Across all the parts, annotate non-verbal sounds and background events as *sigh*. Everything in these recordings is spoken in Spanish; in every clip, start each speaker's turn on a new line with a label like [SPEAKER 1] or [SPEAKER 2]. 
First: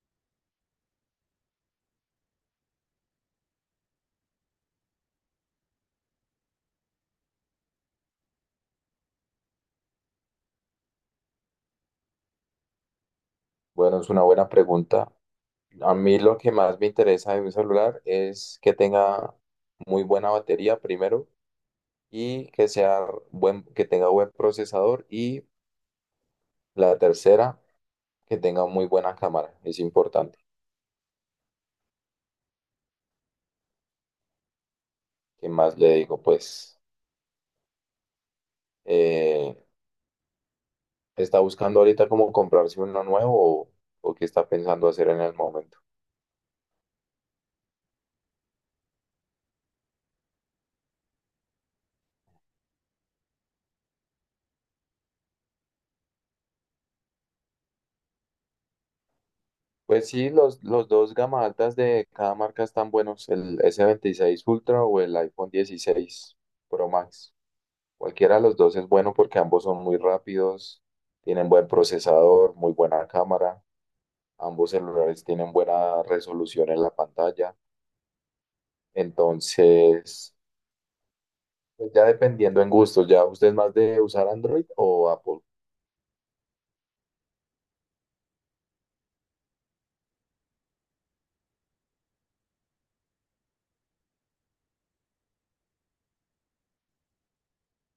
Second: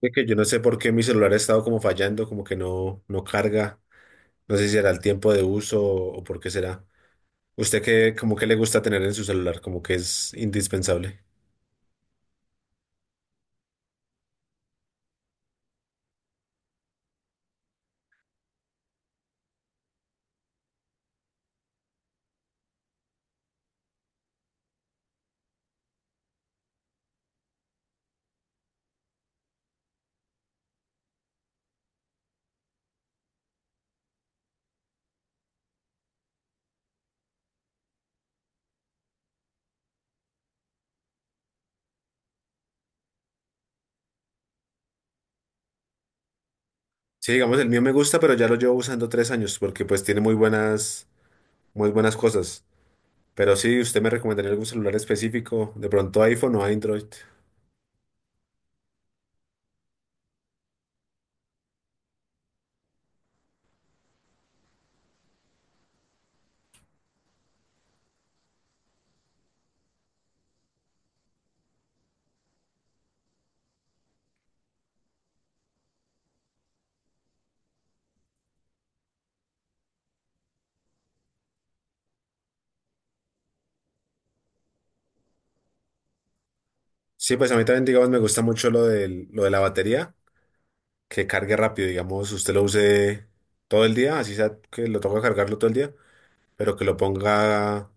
[SPEAKER 1] De que yo no sé por qué mi celular ha estado como fallando, como que no, no carga. No sé si será el tiempo de uso o, por qué será. ¿Usted qué, como que le gusta tener en su celular? Como que es indispensable.
[SPEAKER 2] Bueno, es una buena pregunta. A mí lo que más me interesa de mi celular es que tenga muy buena batería primero y que sea que tenga buen procesador y la tercera, que tenga muy buena cámara. Es importante. ¿Qué más le digo? Pues, eh, ¿está buscando ahorita cómo comprarse uno nuevo o qué está pensando hacer en el momento?
[SPEAKER 1] Sí, digamos, el mío me gusta, pero ya lo llevo usando 3 años porque pues tiene muy buenas cosas. Pero sí, ¿usted me recomendaría algún celular específico? De pronto iPhone o Android.
[SPEAKER 2] Pues sí, los dos gama altas de cada marca están buenos, el s 26 Ultra o el iPhone 16 Pro Max. Cualquiera de los dos es bueno porque ambos son muy rápidos, tienen buen procesador, muy buena cámara, ambos celulares tienen buena resolución en la pantalla. Entonces, pues ya dependiendo en gustos, ¿ya usted es más de usar Android o Apple?
[SPEAKER 1] Sí, pues a mí también, digamos, me gusta mucho lo de la batería, que cargue rápido, digamos, usted lo use todo el día, así sea que lo toca cargarlo todo el día, pero que lo ponga,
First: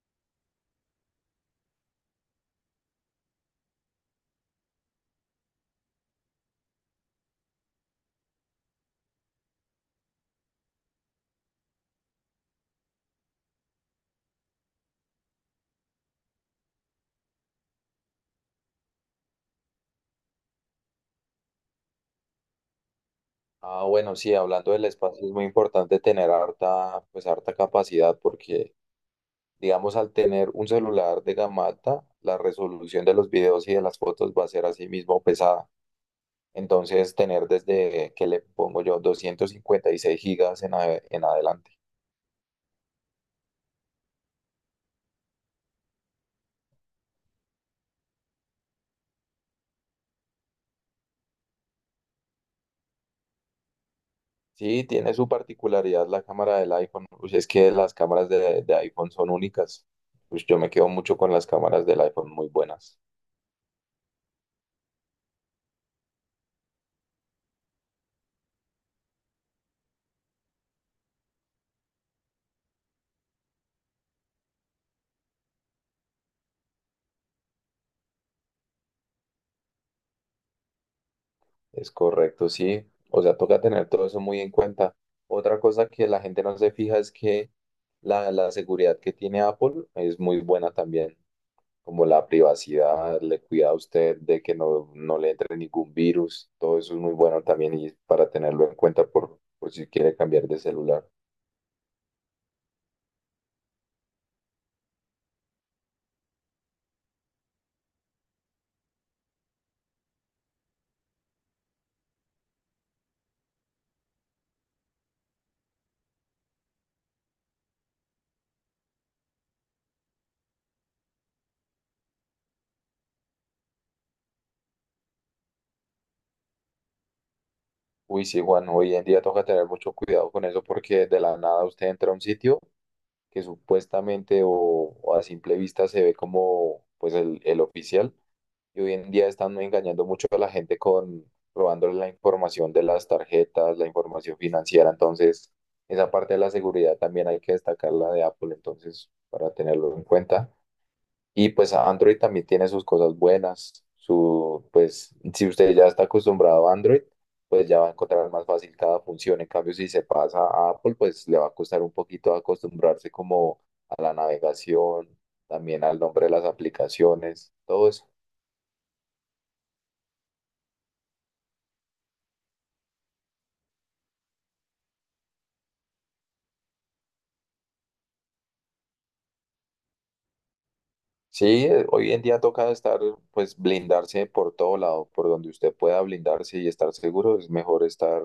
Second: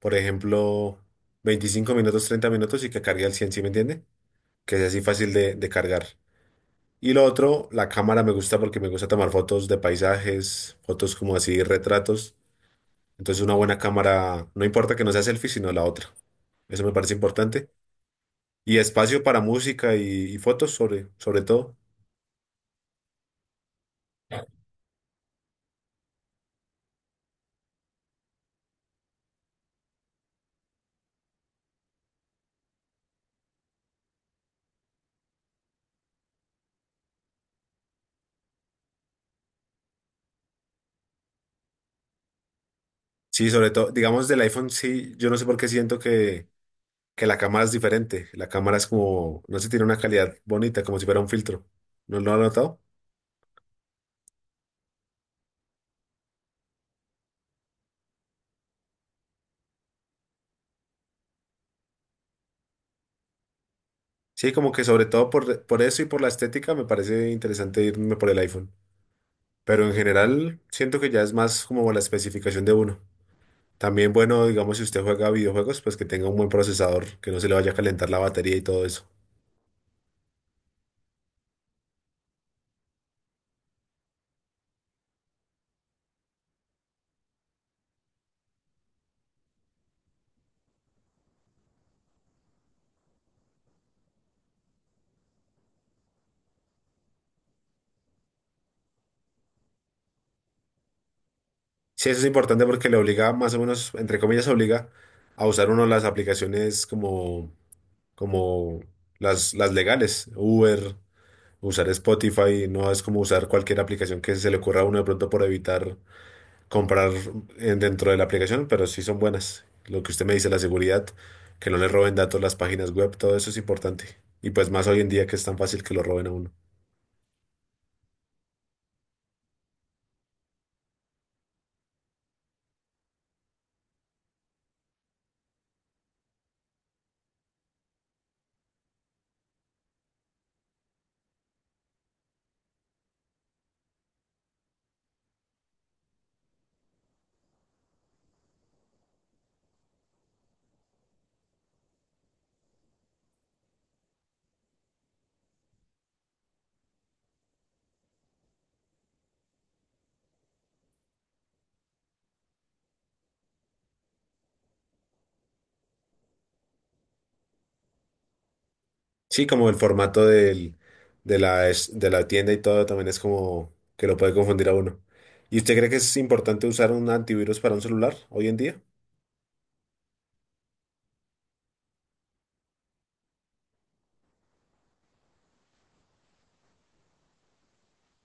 [SPEAKER 1] por ejemplo, 25 minutos, 30 minutos y que cargue al cien. ¿Sí me entiende? Que sea así fácil de cargar. Y lo otro, la cámara me gusta porque me gusta tomar fotos de paisajes, fotos como así, retratos. Entonces una buena cámara, no importa que no sea selfie, sino la otra. Eso me parece importante. Y espacio para música y fotos sobre todo.
[SPEAKER 2] Ah, bueno, sí, hablando del espacio es muy importante tener harta, pues harta capacidad porque, digamos, al tener un celular de gama alta, la resolución de los videos y de las fotos va a ser así mismo pesada. Entonces, tener desde que le pongo yo 256 gigas en adelante.
[SPEAKER 1] Sí, sobre todo, digamos del iPhone, sí, yo no sé por qué siento que la cámara es diferente. La cámara es como, no sé, tiene una calidad bonita, como si fuera un filtro. ¿No lo has notado?
[SPEAKER 2] Sí, tiene su particularidad la cámara del iPhone. Pues es que las cámaras de iPhone son únicas. Pues yo me quedo mucho con las cámaras del iPhone muy buenas.
[SPEAKER 1] Sí, como que sobre todo por eso y por la estética me parece interesante irme por el iPhone. Pero en general siento que ya es más como la especificación de uno. También bueno, digamos, si usted juega videojuegos, pues que tenga un buen procesador, que no se le vaya a calentar la batería y todo eso.
[SPEAKER 2] Es correcto, sí. O sea, toca tener todo eso muy en cuenta. Otra cosa que la gente no se fija es que la seguridad que tiene Apple es muy buena también. Como la privacidad, le cuida a usted de que no, no le entre ningún virus. Todo eso es muy bueno también y para tenerlo en cuenta por si quiere cambiar de celular.
[SPEAKER 1] Sí, eso es importante porque le obliga, más o menos, entre comillas, obliga a usar uno las aplicaciones como las legales, Uber. Usar Spotify no es como usar cualquier aplicación que se le ocurra a uno de pronto por evitar comprar dentro de la aplicación, pero sí son buenas. Lo que usted me dice, la seguridad, que no le roben datos las páginas web, todo eso es importante. Y pues más hoy en día que es tan fácil que lo roben a uno.
[SPEAKER 2] Uy, sí, Juan, hoy en día toca tener mucho cuidado con eso porque de la nada usted entra a un sitio que supuestamente o a simple vista se ve como pues el oficial. Y hoy en día están engañando mucho a la gente con robándole la información de las tarjetas, la información financiera. Entonces, esa parte de la seguridad también hay que destacarla de Apple, entonces, para tenerlo en cuenta. Y pues Android también tiene sus cosas buenas. Si usted ya está acostumbrado a Android, pues ya va a encontrar más fácil cada función. En cambio, si se pasa a Apple, pues le va a costar un poquito acostumbrarse como a la navegación, también al nombre de las aplicaciones, todo eso.
[SPEAKER 1] Sí, como el formato del, de la, es- de la tienda y todo también es como que lo puede confundir a uno. ¿Y usted cree que es importante usar un antivirus para un celular hoy en día?
[SPEAKER 2] Sí, hoy en día toca estar, pues blindarse por todo lado, por donde usted pueda blindarse y estar seguro, es mejor estar,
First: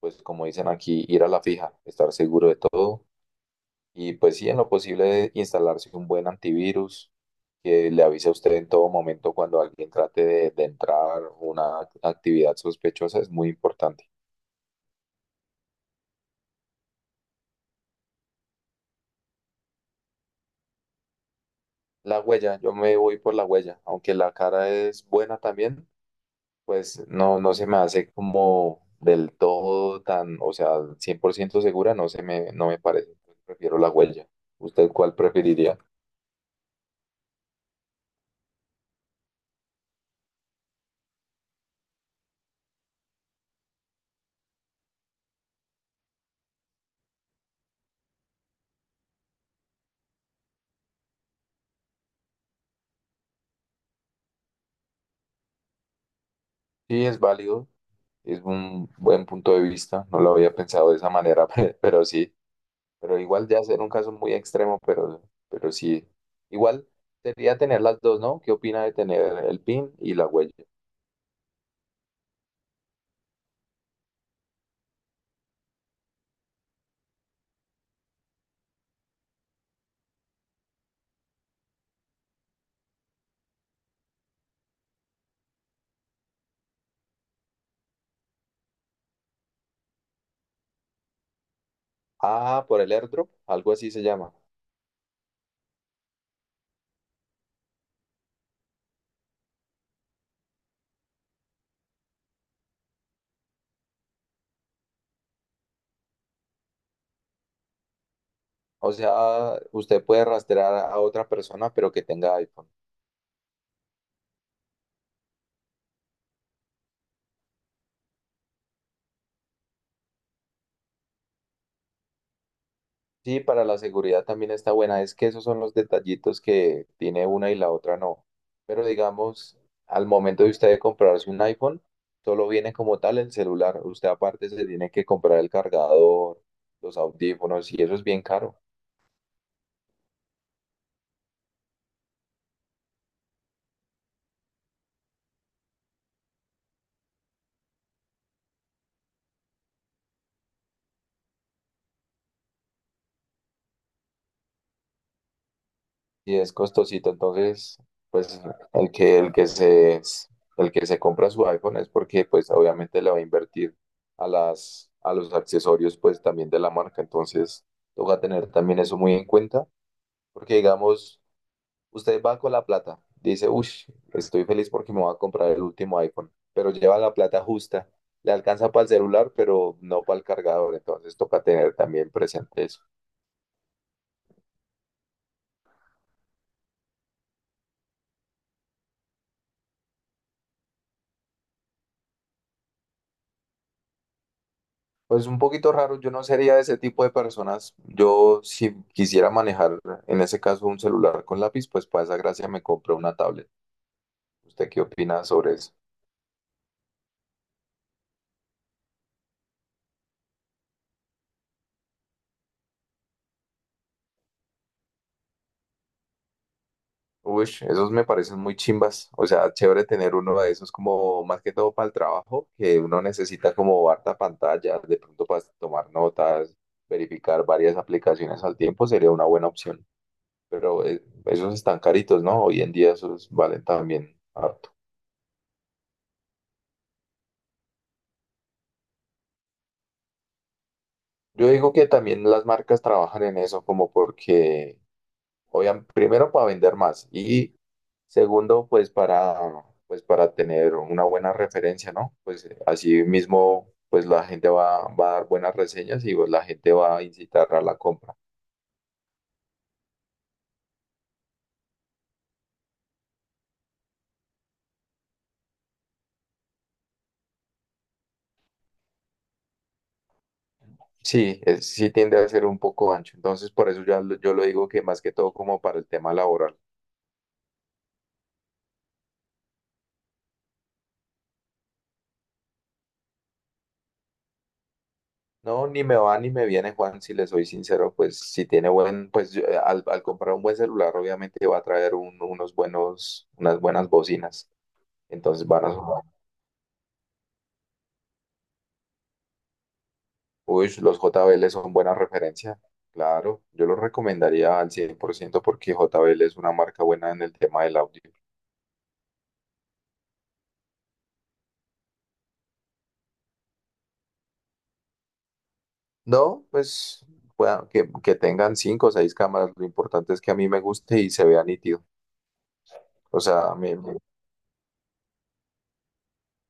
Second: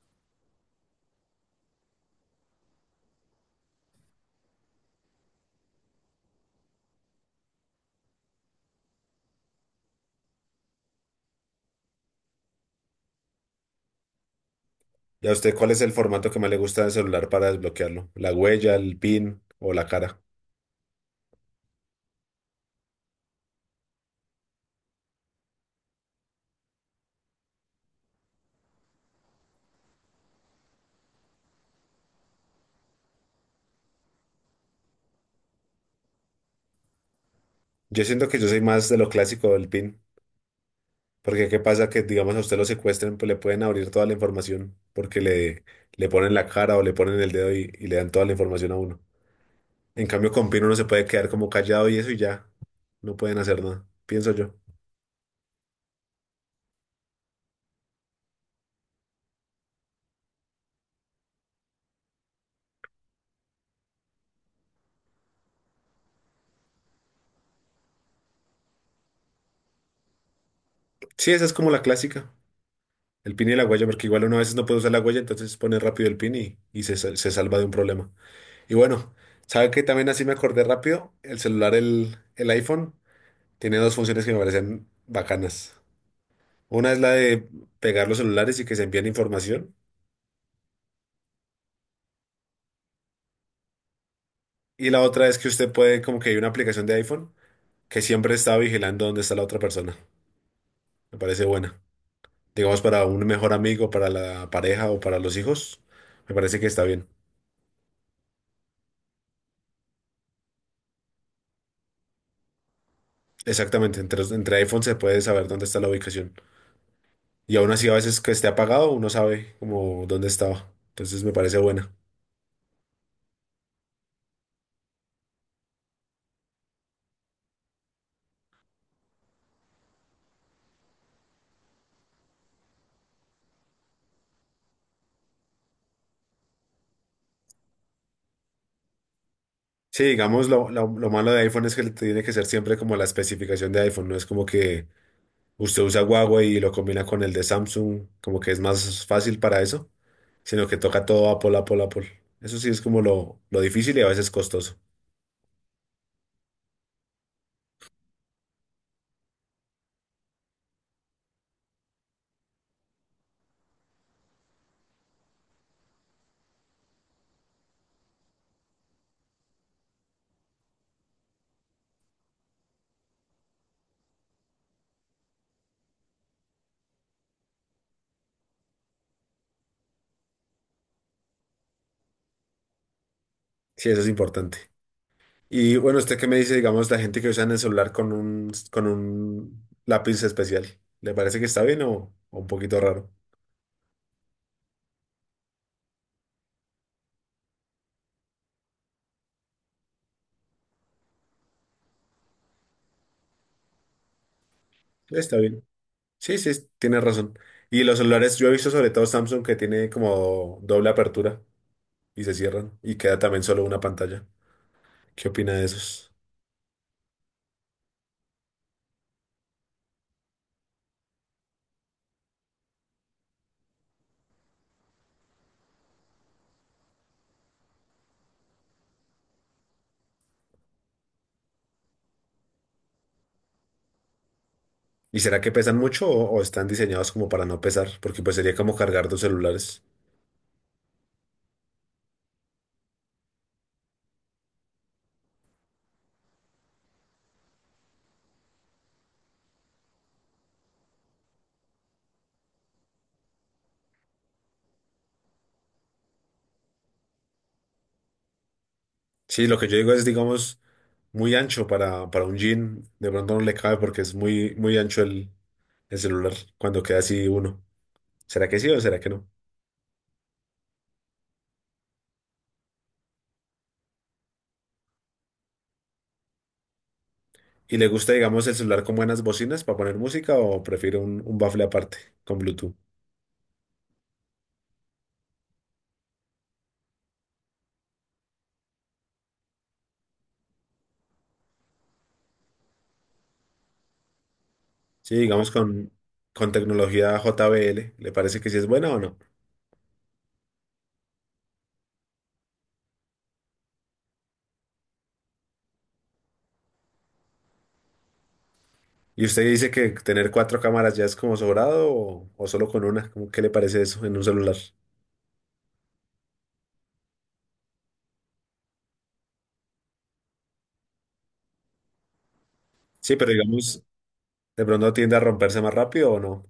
[SPEAKER 2] pues como dicen aquí, ir a la fija, estar seguro de todo. Y pues sí, en lo posible instalarse un buen antivirus que le avise a usted en todo momento cuando alguien trate de entrar una actividad sospechosa es muy importante.
[SPEAKER 1] ¿Y a usted cuál es el formato que más le gusta del celular para desbloquearlo? ¿La huella, el PIN o la cara?
[SPEAKER 2] La huella, yo me voy por la huella, aunque la cara es buena también, pues no, no se me hace como del todo tan, o sea, 100% segura, no me parece. Prefiero la huella. ¿Usted cuál preferiría?
[SPEAKER 1] Yo siento que yo soy más de lo clásico del PIN, porque qué pasa que, digamos, a usted lo secuestren, pues le pueden abrir toda la información, porque le ponen la cara o le ponen el dedo y le dan toda la información a uno. En cambio, con PIN uno se puede quedar como callado y eso y ya, no pueden hacer nada, pienso yo.
[SPEAKER 2] Sí, es válido, es un buen punto de vista, no lo había pensado de esa manera, *laughs* pero sí. Pero igual ya ser un caso muy extremo, pero sí, igual sería tener las dos, ¿no? ¿Qué opina de tener el PIN y la huella?
[SPEAKER 1] Sí, esa es como la clásica, el PIN y la huella, porque igual uno a veces no puede usar la huella, entonces pone rápido el PIN y se salva de un problema. Y bueno, ¿sabe que también así me acordé rápido? El celular, el iPhone, tiene dos funciones que me parecen bacanas. Una es la de pegar los celulares y que se envíen información.
[SPEAKER 2] Ah, por el airdrop, algo así se llama.
[SPEAKER 1] Y la otra es que usted puede, como que hay una aplicación de iPhone que siempre está vigilando dónde está la otra persona. Me parece buena. Digamos, para un mejor amigo, para la pareja o para los hijos, me parece que está bien.
[SPEAKER 2] O sea, usted puede rastrear a otra persona, pero que tenga iPhone.
[SPEAKER 1] Exactamente, entre, iPhone se puede saber dónde está la ubicación. Y aún así, a veces que esté apagado, uno sabe como dónde estaba. Entonces me parece buena.
[SPEAKER 2] Sí, para la seguridad también está buena. Es que esos son los detallitos que tiene una y la otra no. Pero digamos, al momento de usted comprarse un iPhone, solo viene como tal el celular. Usted aparte se tiene que comprar el cargador, los audífonos y eso es bien caro.
[SPEAKER 1] Sí, digamos, lo malo de iPhone es que tiene que ser siempre como la especificación de iPhone. No es como que usted usa Huawei y lo combina con el de Samsung, como que es más fácil para eso, sino que toca todo Apple, Apple, Apple. Eso sí es como lo difícil y a veces costoso.
[SPEAKER 2] Y es costosito, entonces, pues el que, el que se, el que se compra su iPhone es porque, pues, obviamente le va a invertir a los accesorios, pues, también de la marca, entonces, toca tener también eso muy en cuenta, porque, digamos, usted va con la plata, dice, uff, estoy feliz porque me voy a comprar el último iPhone, pero lleva la plata justa, le alcanza para el celular, pero no para el cargador, entonces, toca tener también presente eso.
[SPEAKER 1] Sí, eso es importante. Y bueno, ¿usted qué me dice, digamos, la gente que usa en el celular con con un lápiz especial? ¿Le parece que está bien o un poquito raro?
[SPEAKER 2] Pues un poquito raro, yo no sería de ese tipo de personas. Yo si quisiera manejar en ese caso un celular con lápiz, pues para esa gracia me compro una tablet. ¿Usted qué opina
[SPEAKER 1] Está
[SPEAKER 2] sobre
[SPEAKER 1] bien.
[SPEAKER 2] eso?
[SPEAKER 1] Sí, sí, tiene razón. Y los celulares, yo he visto sobre todo Samsung que tiene como doble apertura y se cierran y queda también solo una pantalla. ¿Qué opina de esos?
[SPEAKER 2] Uy, esos me parecen muy chimbas. O sea, chévere tener uno de esos como más que todo para el trabajo, que uno necesita como harta pantalla, de pronto para tomar notas, verificar varias aplicaciones al tiempo sería una buena opción. Pero esos están caritos, ¿no? Hoy en día esos valen también ah,
[SPEAKER 1] ¿Y será que pesan mucho o están diseñados como para no pesar? Porque pues sería como cargar dos celulares.
[SPEAKER 2] yo digo que también las marcas trabajan en eso como porque, obviamente, primero para vender más y segundo, pues para, pues para tener una buena referencia, ¿no? Pues así mismo, pues la gente va, va a dar buenas reseñas y pues la gente va a incitar a la compra.
[SPEAKER 1] Sí, lo que yo digo es, digamos, muy ancho para un jean. De pronto no le cabe porque es muy, muy ancho el celular cuando queda así uno. ¿Será que sí o será que no?
[SPEAKER 2] Sí, sí tiende a ser un poco ancho, entonces por eso ya yo lo digo que más que todo como para el tema laboral.
[SPEAKER 1] ¿Y le gusta, digamos, el celular con buenas bocinas para poner música o prefiere un bafle aparte con Bluetooth?
[SPEAKER 2] No, ni me va ni me viene, Juan, si le soy sincero, pues si tiene buen, pues yo, al comprar un buen celular, obviamente va a traer unas buenas bocinas.
[SPEAKER 1] Sí,
[SPEAKER 2] Entonces
[SPEAKER 1] digamos
[SPEAKER 2] van a
[SPEAKER 1] con,
[SPEAKER 2] sonar.
[SPEAKER 1] con tecnología JBL. ¿Le parece que sí es buena o no?
[SPEAKER 2] Uy, los JBL son buena referencia. Claro, yo los recomendaría al 100% porque JBL es una marca buena en el tema del audio.
[SPEAKER 1] ¿Y usted dice que tener cuatro cámaras ya es como sobrado o solo con una? ¿Qué le parece eso en un celular?
[SPEAKER 2] No, pues que tengan cinco o seis cámaras, lo importante es que a mí me guste y se vea nítido.
[SPEAKER 1] Sí,
[SPEAKER 2] O
[SPEAKER 1] pero
[SPEAKER 2] sea, me,
[SPEAKER 1] digamos, de pronto tiende a romperse más rápido o no.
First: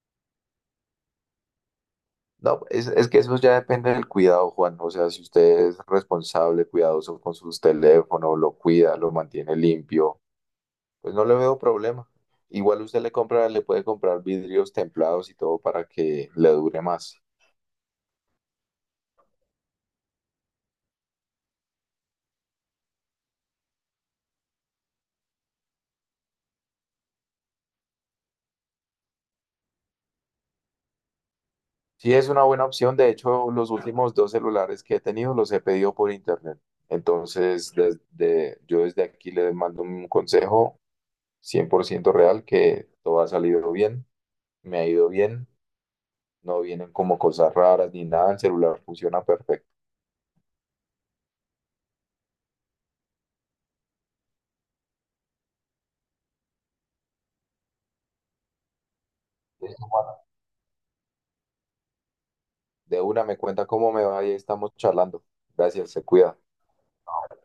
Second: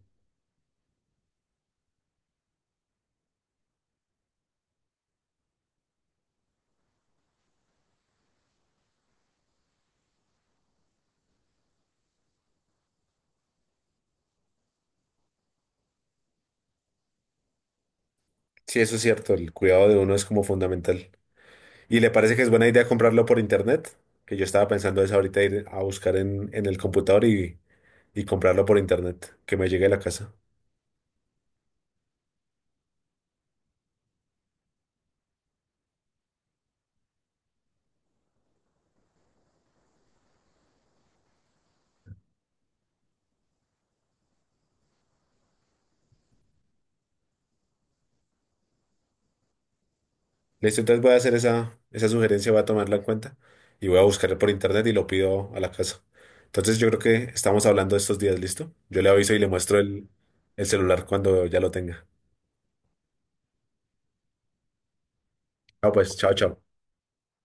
[SPEAKER 2] no, es que eso ya depende del cuidado, Juan. O sea, si usted es responsable, cuidadoso con sus teléfonos, lo cuida, lo mantiene limpio, pues no le veo problema. Igual usted le compra, le puede comprar vidrios templados y todo para que le dure más.
[SPEAKER 1] Sí, eso es cierto, el cuidado de uno es como fundamental. ¿Y le parece que es buena idea comprarlo por internet? Que yo estaba pensando eso ahorita, ir a buscar en el computador y comprarlo por internet, que me llegue a la casa.
[SPEAKER 2] Sí, es una buena opción. De hecho, los últimos dos celulares que he tenido los he pedido por internet. Entonces, desde, yo desde aquí le mando un consejo 100% real que todo ha salido bien, me ha ido bien. No vienen como cosas raras ni nada, el celular funciona perfecto.
[SPEAKER 1] Listo, entonces voy a hacer esa sugerencia, voy a tomarla en cuenta y voy a buscar por internet y lo pido a la casa. Entonces yo creo que estamos hablando estos días, ¿listo? Yo le aviso y le muestro el celular cuando ya lo tenga.
[SPEAKER 2] De una me cuenta cómo me va y ahí estamos charlando. Gracias,
[SPEAKER 1] Ah,
[SPEAKER 2] se
[SPEAKER 1] pues, chao,
[SPEAKER 2] cuida.
[SPEAKER 1] chao.